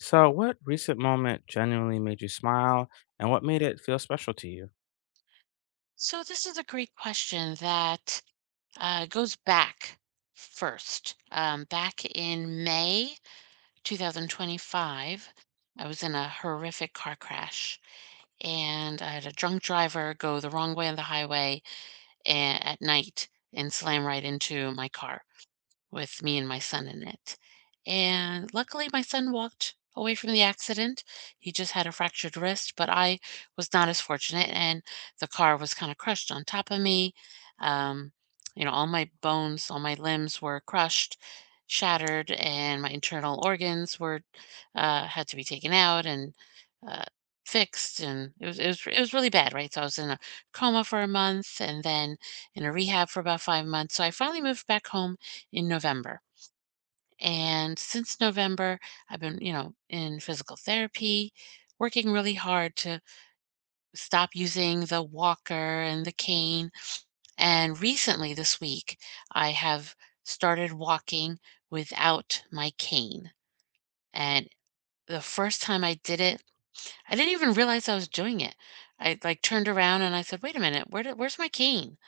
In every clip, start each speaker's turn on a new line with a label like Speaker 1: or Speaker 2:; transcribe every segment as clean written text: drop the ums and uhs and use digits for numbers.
Speaker 1: So, what recent moment genuinely made you smile and what made it feel special to you?
Speaker 2: So this is a great question that goes back first. Back in May 2025, I was in a horrific car crash, and I had a drunk driver go the wrong way on the highway a- at night and slam right into my car with me and my son in it. And luckily, my son walked away from the accident. He just had a fractured wrist, but I was not as fortunate, and the car was kind of crushed on top of me. Um, you know, all my bones, all my limbs were crushed, shattered, and my internal organs were had to be taken out and uh, fixed. And it was really bad, right? So I was in a coma for a month, and then in a rehab for about 5 months. So I finally moved back home in November. And since November, I've been, you know, in physical therapy, working really hard to stop using the walker and the cane. And recently this week, I have started walking without my cane. And the first time I did it, I didn't even realize I was doing it. I like turned around and I said, "Wait a minute, where's my cane?"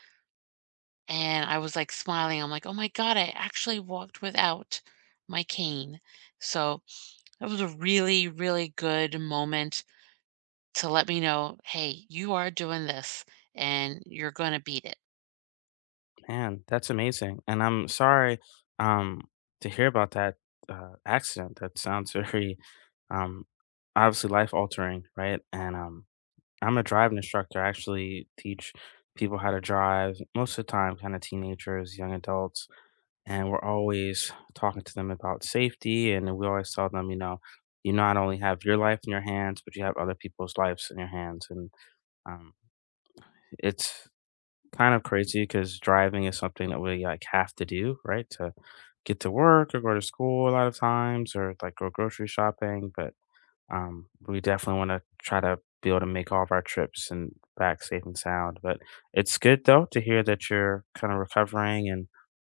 Speaker 2: And I was like smiling. I'm like, "Oh my god, I actually walked without my cane." So that was a really, really good moment to let me know, hey, you are doing this and you're going to beat it.
Speaker 1: Man, that's amazing. And I'm sorry um, to hear about that accident. That sounds very um, obviously life altering, right? And I'm a driving instructor. I actually teach people how to drive most of the time, kind of teenagers, young adults. And we're always talking to them about safety. And we always tell them, you know, you not only have your life in your hands, but you have other people's lives in your hands. And Um, it's kind of crazy because driving is something that we like have to do, right? To get to work or go to school a lot of times or like go grocery shopping. But we definitely want to try to be able to make all of our trips and back safe and sound. But it's good though to hear that you're kind of recovering and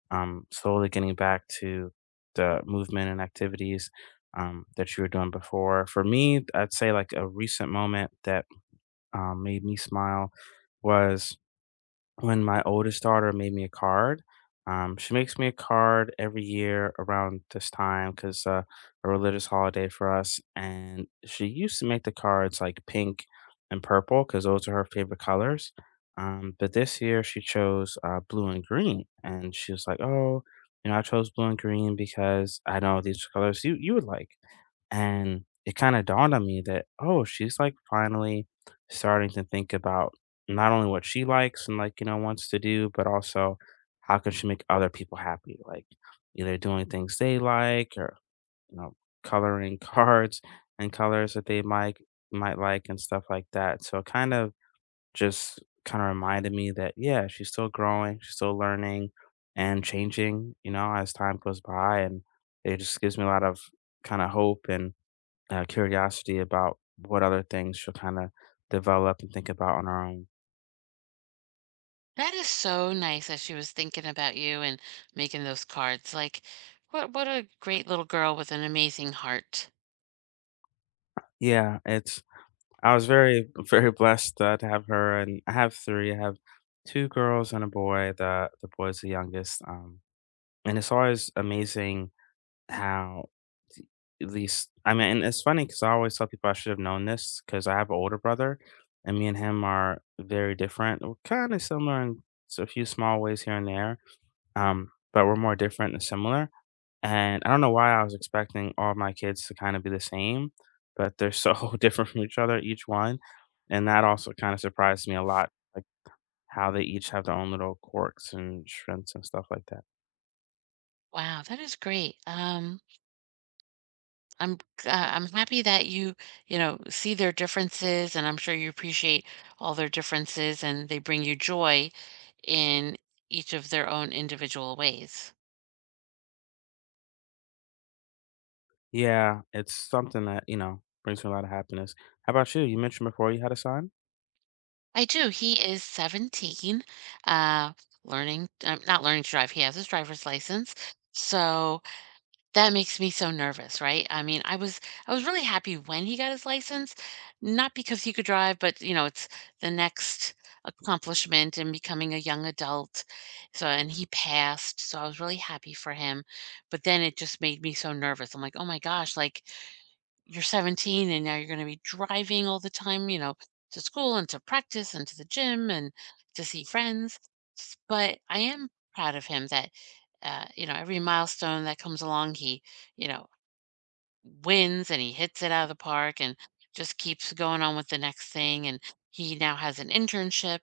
Speaker 1: slowly getting back to the movement and activities that you were doing before. For me, I'd say like a recent moment that made me smile was when my oldest daughter made me a card. She makes me a card every year around this time because a religious holiday for us. And she used to make the cards like pink and purple because those are her favorite colors. But this year she chose blue and green, and she was like, "Oh, you know, I chose blue and green because I know these are colors you would like." And it kind of dawned on me that, oh, she's like finally starting to think about not only what she likes and like, you know, wants to do, but also how can she make other people happy? Like either doing things they like or, you know, coloring cards and colors that they might like and stuff like that. So it kind of just kind of reminded me that yeah, she's still growing, she's still learning and changing, you know, as time goes by and it just gives me a lot of kind of hope and curiosity about what other things she'll kind of develop and think about on her own.
Speaker 2: That is so nice that she was thinking about you and making those cards. Like, what a great little girl with an amazing heart.
Speaker 1: Yeah, it's. I was very, very blessed to have her, and I have three. I have two girls and a boy. The boy's the youngest, and it's always amazing how th- these. I mean, and it's funny because I always tell people I should have known this because I have an older brother, and me and him are very different. We're kind of similar in a few small ways here and there, but we're more different and similar. And I don't know why I was expecting all my kids to kinda be the same, but they're so different from each other, each one, and that also kinda surprised me a lot, like, how they each have their own little quirks and strengths and stuff like that.
Speaker 2: Wow, that is great. I'm I'm happy that you know see their differences, and I'm sure you appreciate all their differences, and they bring you joy in each of their own individual ways.
Speaker 1: Yeah, it's something that, you know, brings me a lot of happiness. How about you? You mentioned before you had a son?
Speaker 2: I do. He is 17, uh, learning not learning to drive, he has his driver's license. So, that makes me so nervous, right? I mean, I was really happy when he got his license, not because he could drive, but, you know, it's the next accomplishment in becoming a young adult. So, and he passed, so I was really happy for him. But then it just made me so nervous. I'm like, "Oh my gosh, like you're 17 and now you're going to be driving all the time, you know, to school and to practice and to the gym and to see friends. But I am proud of him that, you know, every milestone that comes along, he, you know, wins and he hits it out of the park and just keeps going on with the next thing. And he now has an internship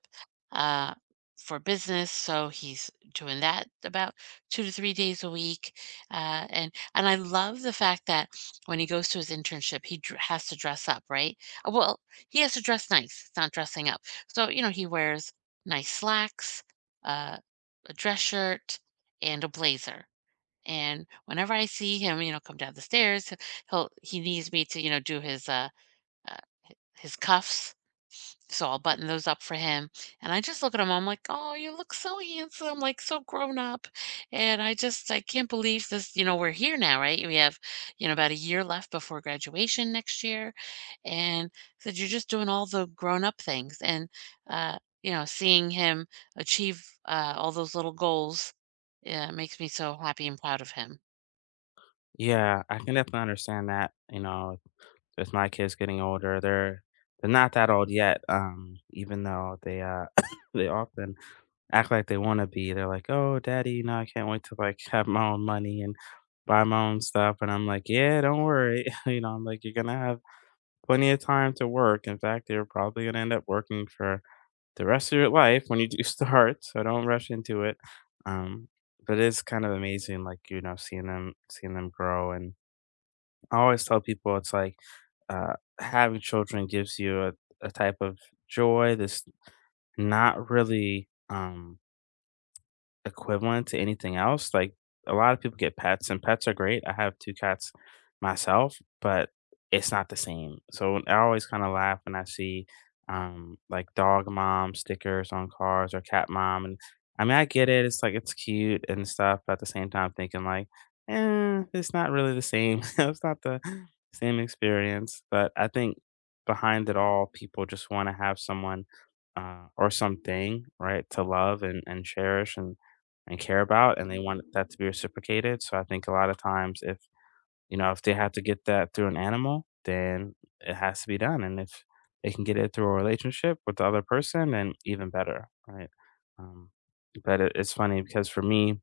Speaker 2: uh, for business, so he's doing that about 2 to 3 days a week. And I love the fact that when he goes to his internship, has to dress up, right? Well, he has to dress nice. It's not dressing up. So you know he wears nice slacks, uh, a dress shirt, and a blazer and whenever I see him, you know, come down the stairs, he needs me to, you know, do uh his cuffs. So I'll button those up for him. And I just look at him, I'm like, oh, you look so handsome, like so grown up. And I can't believe this, you know, we're here now, right? We have, you know, about a year left before graduation next year. And I said you're just doing all the grown up things. And uh, you know, seeing him achieve all those little goals, yeah, makes me so happy and proud of him.
Speaker 1: Yeah, I can definitely understand that, you know, with my kids getting older, they're not that old yet, even though they, they often act like they want to be. They're like, "Oh, daddy, you know, I can't wait to like have my own money and buy my own stuff." And I'm like, "Yeah, don't worry. you know, I'm like, you're gonna have plenty of time to work. In fact, you're probably gonna end up working for the rest of your life when you do start. So don't rush into it." Um, but it's kind of amazing, like you know, seeing them grow. And I always tell people, it's like uh, having children gives you a type of joy that's not really equivalent to anything else, like, a lot of people get pets, and pets are great, I have 2 cats myself, but it's not the same, so I always kinda laugh when I see, like, dog mom stickers on cars or cat mom, and I mean, I get it, it's like, it's cute and stuff, but at the same time, thinking like, "Eh, it's not really the same." It's not the same experience, but I think behind it all, people just wanna have someone, or something, right, to love and cherish, and care about, and they want that to be reciprocated, so I think a lot of times if, you know, if they have to get that through an animal, then it has to be done, and if they can get it through a relationship with the other person, then even better, right? Um, but it's funny because for me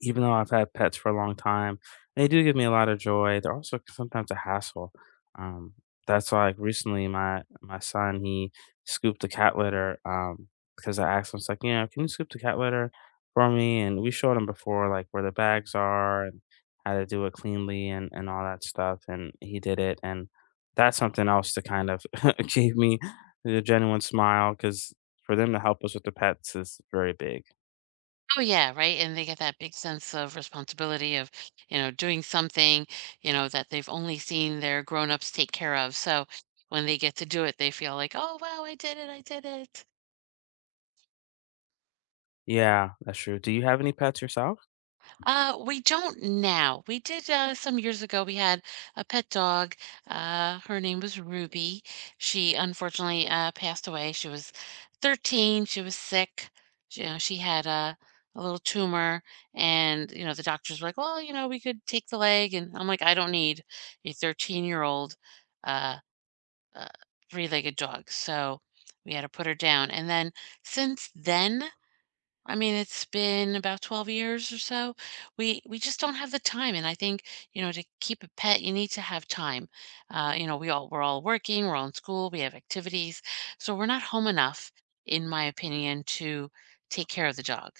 Speaker 1: even though I've had pets for a long time, they do give me a lot of joy. They're also sometimes a hassle. Um, that's why, like recently, my son he scooped the cat litter because I asked him, it's like, you know, can you scoop the cat litter for me? And we showed him before, like where the bags are and how to do it cleanly and all that stuff. And he did it, and that's something else to kind of gave me the genuine smile because for them to help us with the pets is very big.
Speaker 2: Oh yeah, right. And they get that big sense of responsibility of, you know, doing something, you know, that they've only seen their grown-ups take care of. So when they get to do it, they feel like, oh wow, I did it.
Speaker 1: Yeah, that's true. Do you have any pets yourself?
Speaker 2: We don't now. We did some years ago. We had a pet dog. Her name was Ruby. She unfortunately passed away. She was 13. She was sick. She, you know, she had a little tumor, and you know, the doctors were like, "Well, you know, we could take the leg." And I'm like, "I don't need a 13-year-old uh, uh, three-legged dog." So we had to put her down. And then since then. I mean, it's been about 12 years or so. We just don't have the time, and I think you know to keep a pet, you need to have time. You know, we're all working, we're all in school, we have activities, so we're not home enough, in my opinion, to take care of the dog.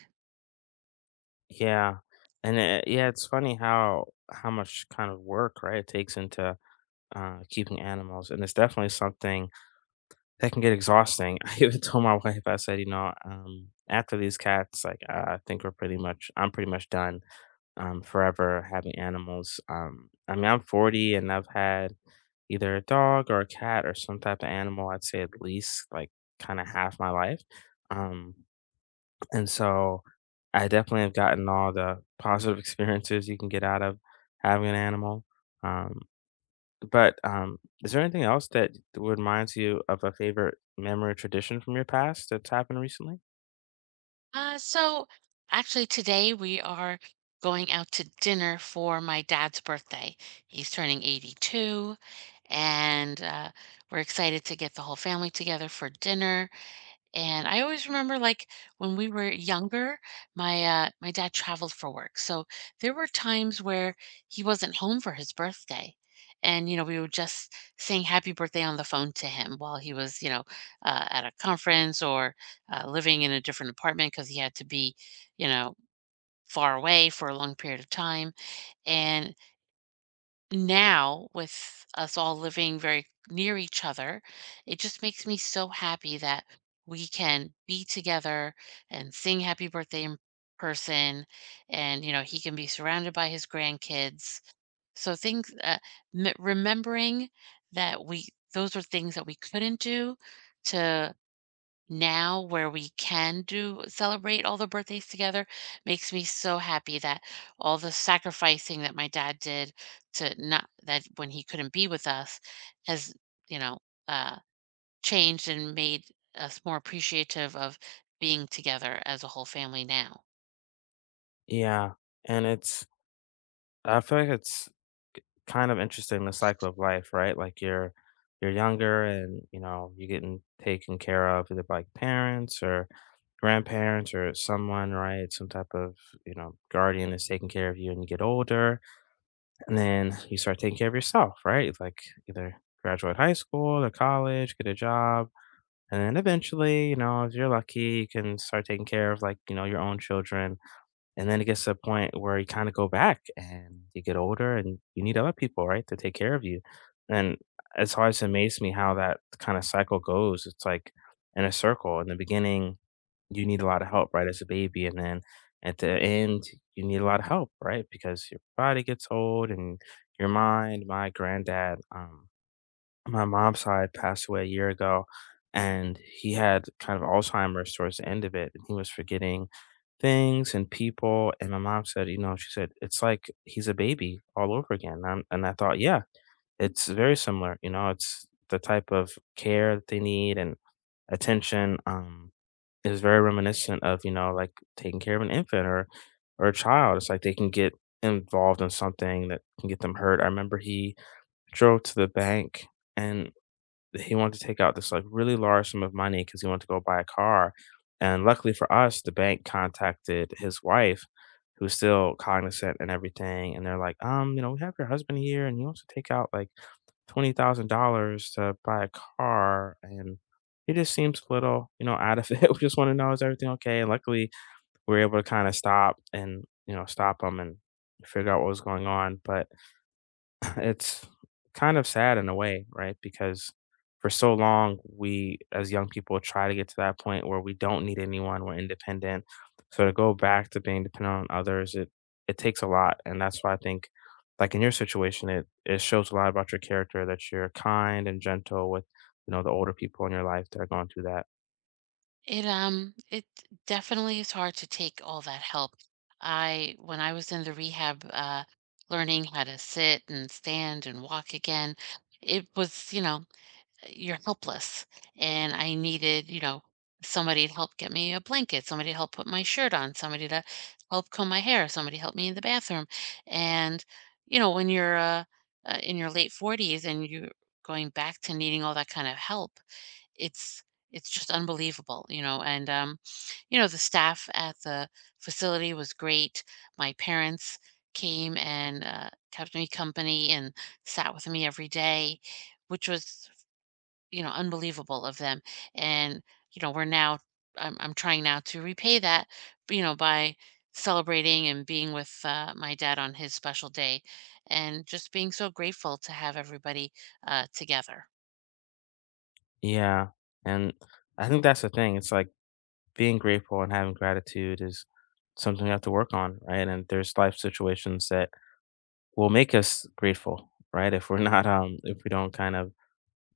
Speaker 1: Yeah, and it, yeah, it's funny how much kind of work right it takes into keeping animals, and it's definitely something that can get exhausting. I even told my wife, I said, you know, after these cats, like I think I'm pretty much done forever having animals. I mean, I'm 40 and I've had either a dog or a cat or some type of animal. I'd say at least like kind of half my life. Um, and so I definitely have gotten all the positive experiences you can get out of having an animal. Um, but Is there anything else that reminds you of a favorite memory or tradition from your past that's happened recently?
Speaker 2: So actually, today we are going out to dinner for my dad's birthday. He's turning 82, and we're excited to get the whole family together for dinner. And I always remember like when we were younger, my dad traveled for work. So there were times where he wasn't home for his birthday. And you know, we were just saying happy birthday on the phone to him while he was, you know, at a conference or living in a different apartment because he had to be, you know, far away for a long period of time. And now with us all living very near each other, it just makes me so happy that we can be together and sing happy birthday in person. And, you know, he can be surrounded by his grandkids. So things, remembering that we, those are things that we couldn't do, to now where we can do celebrate all the birthdays together, makes me so happy that all the sacrificing that my dad did to not that when he couldn't be with us has, you know, uh changed and made us more appreciative of being together as a whole family now.
Speaker 1: Yeah. And it's, I feel like it's kind of interesting the cycle of life, right? Like you're younger and, you know, you're getting taken care of either by parents or grandparents or someone, right? Some type of, you know, guardian is taking care of you and you get older. And then you start taking care of yourself, right? It's like either graduate high school or college, get a job. And then eventually, you know, if you're lucky, you can start taking care of like, you know, your own children. And then it gets to a point where you kind of go back and you get older and you need other people, right, to take care of you. And it's always amazed me how that kind of cycle goes. It's like in a circle. In the beginning, you need a lot of help, right, as a baby. And then at the end, you need a lot of help, right? Because your body gets old and your mind. My granddad, on my mom's side, passed away a year ago, and he had kind of Alzheimer's towards the end of it. And he was forgetting things and people. And my mom said, you know, she said, it's like he's a baby all over again. And I thought, yeah, it's very similar. You know, it's the type of care that they need and attention. Is very reminiscent of, you know, like taking care of an infant or a child. It's like they can get involved in something that can get them hurt. I remember he drove to the bank and he wanted to take out this like really large sum of money because he wanted to go buy a car. And luckily for us, the bank contacted his wife, who's still cognizant and everything. And they're like, you know, we have your husband here and he wants to take out like $20,000 to buy a car and he just seems a little, you know, out of it. We just want to know is everything okay? And luckily we were able to kind of stop and, you know, stop him and figure out what was going on. But it's kind of sad in a way, right? Because for so long, we as young people try to get to that point where we don't need anyone, we're independent. So to go back to being dependent on others, it takes a lot, and that's why I think, like in your situation, it shows a lot about your character that you're kind and gentle with, you know, the older people in your life that are going through that.
Speaker 2: It it definitely is hard to take all that help. I when i was in the rehab learning how to sit and stand and walk again, it was, you know, you're helpless. And I needed, you know, somebody to help get me a blanket, somebody to help put my shirt on, somebody to help comb my hair, somebody help me in the bathroom. And, you know, when you're in your late 40s and you're going back to needing all that kind of help, it's it's just unbelievable, you know. And you know, the staff at the facility was great. My parents came and kept me company and sat with me every day, which was, you know, unbelievable of them. And, you know, we're now I'm trying now to repay that, you know, by celebrating and being with my dad on his special day and just being so grateful to have everybody together.
Speaker 1: Yeah, and I think that's the thing. It's like being grateful and having gratitude is something you have to work on, right? And there's life situations that will make us grateful, right? If we're not if we don't kind of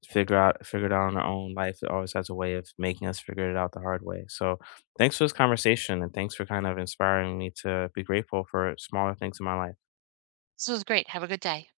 Speaker 1: figure it out on our own life, it always has a way of making us figure it out the hard way. So thanks for this conversation and thanks for kind of inspiring me to be grateful for smaller things in my life.
Speaker 2: So it was great. Have a good day.